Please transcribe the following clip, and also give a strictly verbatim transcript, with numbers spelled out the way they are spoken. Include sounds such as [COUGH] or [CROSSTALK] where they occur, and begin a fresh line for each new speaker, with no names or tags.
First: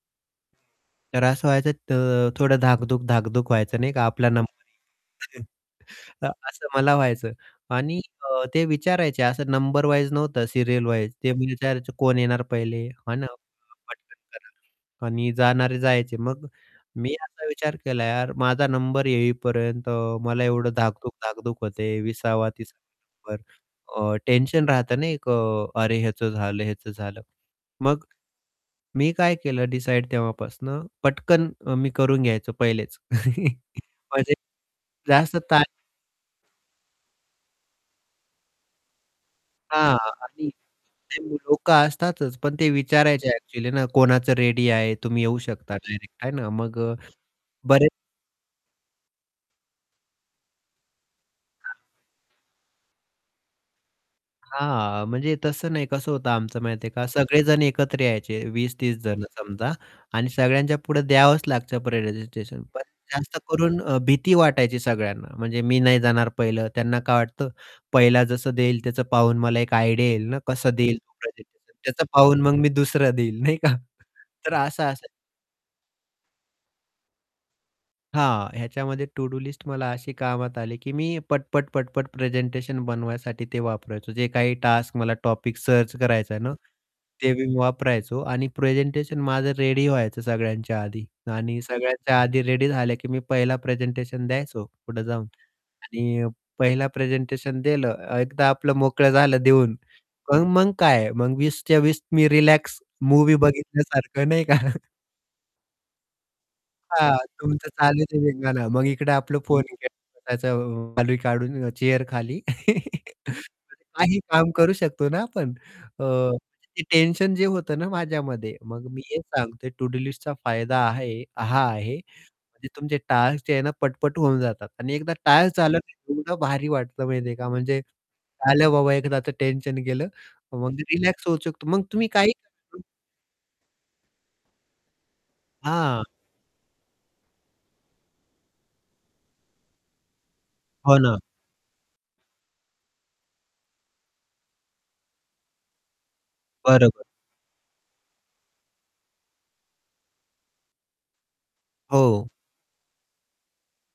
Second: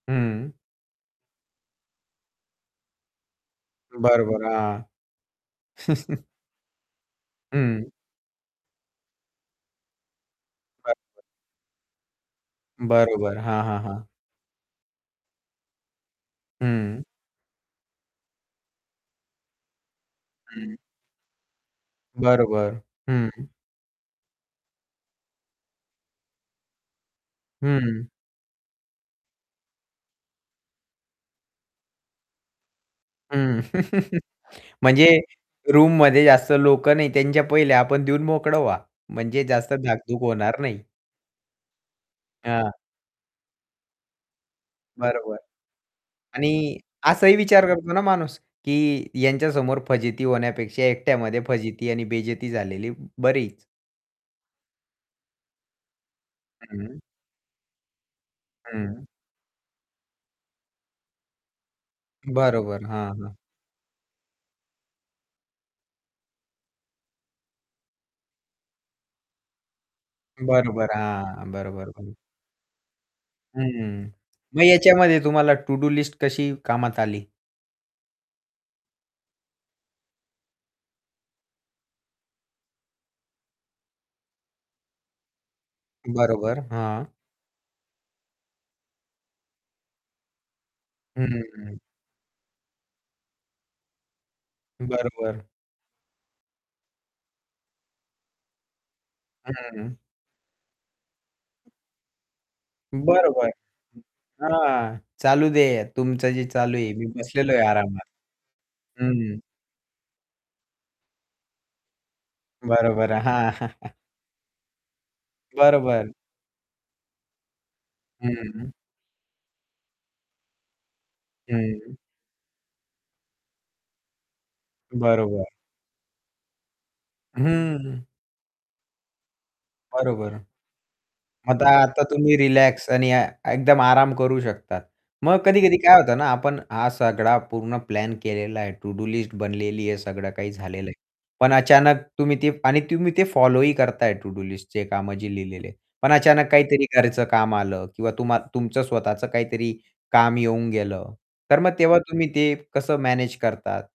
हं
तर व्हायचं तर थोडं धाकधूक-धाकधूक व्हायचं नाही का आपला
बरोबर,
नंबर
हां.
येईल [CHUCKLES]
[CHUCKLES]
अ, असं मला व्हायचं
हं.
आणि अ, ते विचारायचे, असं नंबर वाईज नव्हतं सीरियल वाईज
बरोबर.
ते म्हणजे विचारायचे कोण येणार पहिले? हो ना
बरोबर, हां, हां, हां.
[UNINTELLIGIBLE] आणि जाणारे जायचे. मग
हं.
मी असा विचार केला यार, माझा नंबर येईपर्यंत मला एवढं
हं.
धाकधूक-धाकधूक होत आहे, वीसा वा तीसा
बरोबर, हं.
वा नंबर. अ, टेन्शन राहत ना एक अ, अरे! ह्याचं झालं, ह्याचं झालं.
हं.
मग मी काय केलं डिसाईड तेव्हापासनं पटकन अ, मी करून घ्याय पहिलेच.
हं.
[CHUCKLES]
[CHUCKLES]
म्हणजे
म्हणजे
जास्त ताण
रूममध्ये जास्त लोकं नाही त्यांच्या पहिल्या आपण देऊन मोकळं व्हा. म्हणजे जास्त
हां.
धाकधूक
आणि
होणार नाही.
ते लोकं का असतातच पण ते
हां.
विचारायचे अँक्चुअली ना कोणाचं रेडी आहे, तुम्ही
बरोबर.
येऊ शकता डायरेक्ट आहे ना.
आणि
मग अ,
असंही विचार
बरेच
करतो ना माणूस की यांच्यासमोर फजिती होण्यापेक्षा एकट्यामध्ये
हां.
फजिती आणि बेजेती झालेली ब बरीच.
हां, म्हणजे तसं नाही, कसं होतं आमचं माहिती आहे
हं.
का? सगळेजण एकत्र यायचे वीस तीस
हं.
जण समजा आणि सगळ्यांच्या पुढं द्यावंच लागतं प्रेसेंटेशन पण
बरोबर. हां, हां
जास्त करून अ, भीती वाटायची सगळ्यांना. म्हणजे, "मी नाही जाणार पहिलं", त्यांना काय वाटतं, "पहिला जसं देईल, त्याचं पाहून मला एक आयडिया येईल ना कसं
बरोबर,
देईल
हां.
प्रेझेंटेशन
बरोबर
त्याचं
[UNINTELLIGIBLE]
पाहून मग मी दुसरं देईल" नाही का?
हं,
तर
मग
असं असायचं.
याच्यामध्ये तुम्हाला तो टूडू लिस्ट कशी कामात आली?
हां, ह्याच्यामध्ये टूडू लिस्ट मला अशी कामात आली की मी पट-पट, पट-पट प्रेझेंटेशन बनवायसाठी ते वापरायचो. जे काही टास्क, मला टॉपिक सर्च करायचं आहे ना,
बरोबर, हां.
ते वापरायचो आणि प्रेझेंटेशन माझं रेडी व्हायचं सगळ्यांच्या आधी.
हं, हं,
आणि
हं.
सगळ्यांच्या आधी रेडी झालं की मी पहिला प्रेझेंटेशन द्यायचो, पुढं जाऊन.
बरोबर.
आणि अ, पहिला प्रेझेंटेशन दिलं, अ, एकदा आपलं मोकळं झालं
हं,
देऊन,
हं
मग मग काय मग वीस च्या वीस मी रिलॅक्स मूव्ही
बरोबर.
बघितल्यासारखं, नाही का? [CHUCKLES]
हां, चालू दे. तुमचं जे चालू आहे मी
हां,
बसलेलो आहे
तुमचं चालू
आरामात.
दे धिंगाणा, मग इकडे
हं, हं.
आपलं फोन [UNINTELLIGIBLE] खाली काढून चेअरखाली
बरोबर.
[CHUCKLES]
हां. [CHUCKLES]
काही काम करू शकतो ना आपण अ,
बरोबर.
ते टेन्शन जे होतं ना
हं,
माझ्यामध्ये,
हं.
मग मी हेच सांगतो टू-डू लिस्टचा फायदा आहे हा
हं.
आहे की तुमचे टास्क जे आहे ना पट-पट होऊन जातात आणि एकदा
बरोबर.
टास्क झालं की एवढं भारी वाटतं माहिती आहे
अ,
का म्हणजे
हं.
आलं बाबा एकदाचं टेन्शन गेलं.
बरोबर.
मग रिलॅक्स होऊ
मग तर
शकतो मग
आता
तुम्ही काही
तुम्ही रिलॅक्स आणि ए एकदम आराम करू शकता. मग कधी-कधी काय
हां.
होतं ना, आपण हा सगळा पूर्ण प्लॅन केलेला आहे. तो टू डू लिस्टच बनलेली आहे, सगळं काही झालेलं आहे.
हो ना.
पण अचानक तुम्ही ते आणि तुम्ही ते फॉलो ही करताय टू डू लिस्टच कामं जे लिहिलेली आहेत. पण अचानक काहीतरी
बरोबर.
घरचं काम आलं किंवा तुम्हा तुमचं स्वतःच काहीतरी काम येऊन गेलं. तर मग तेव्हा तुम्ही
हो.
ते कसं मॅनेज करतात?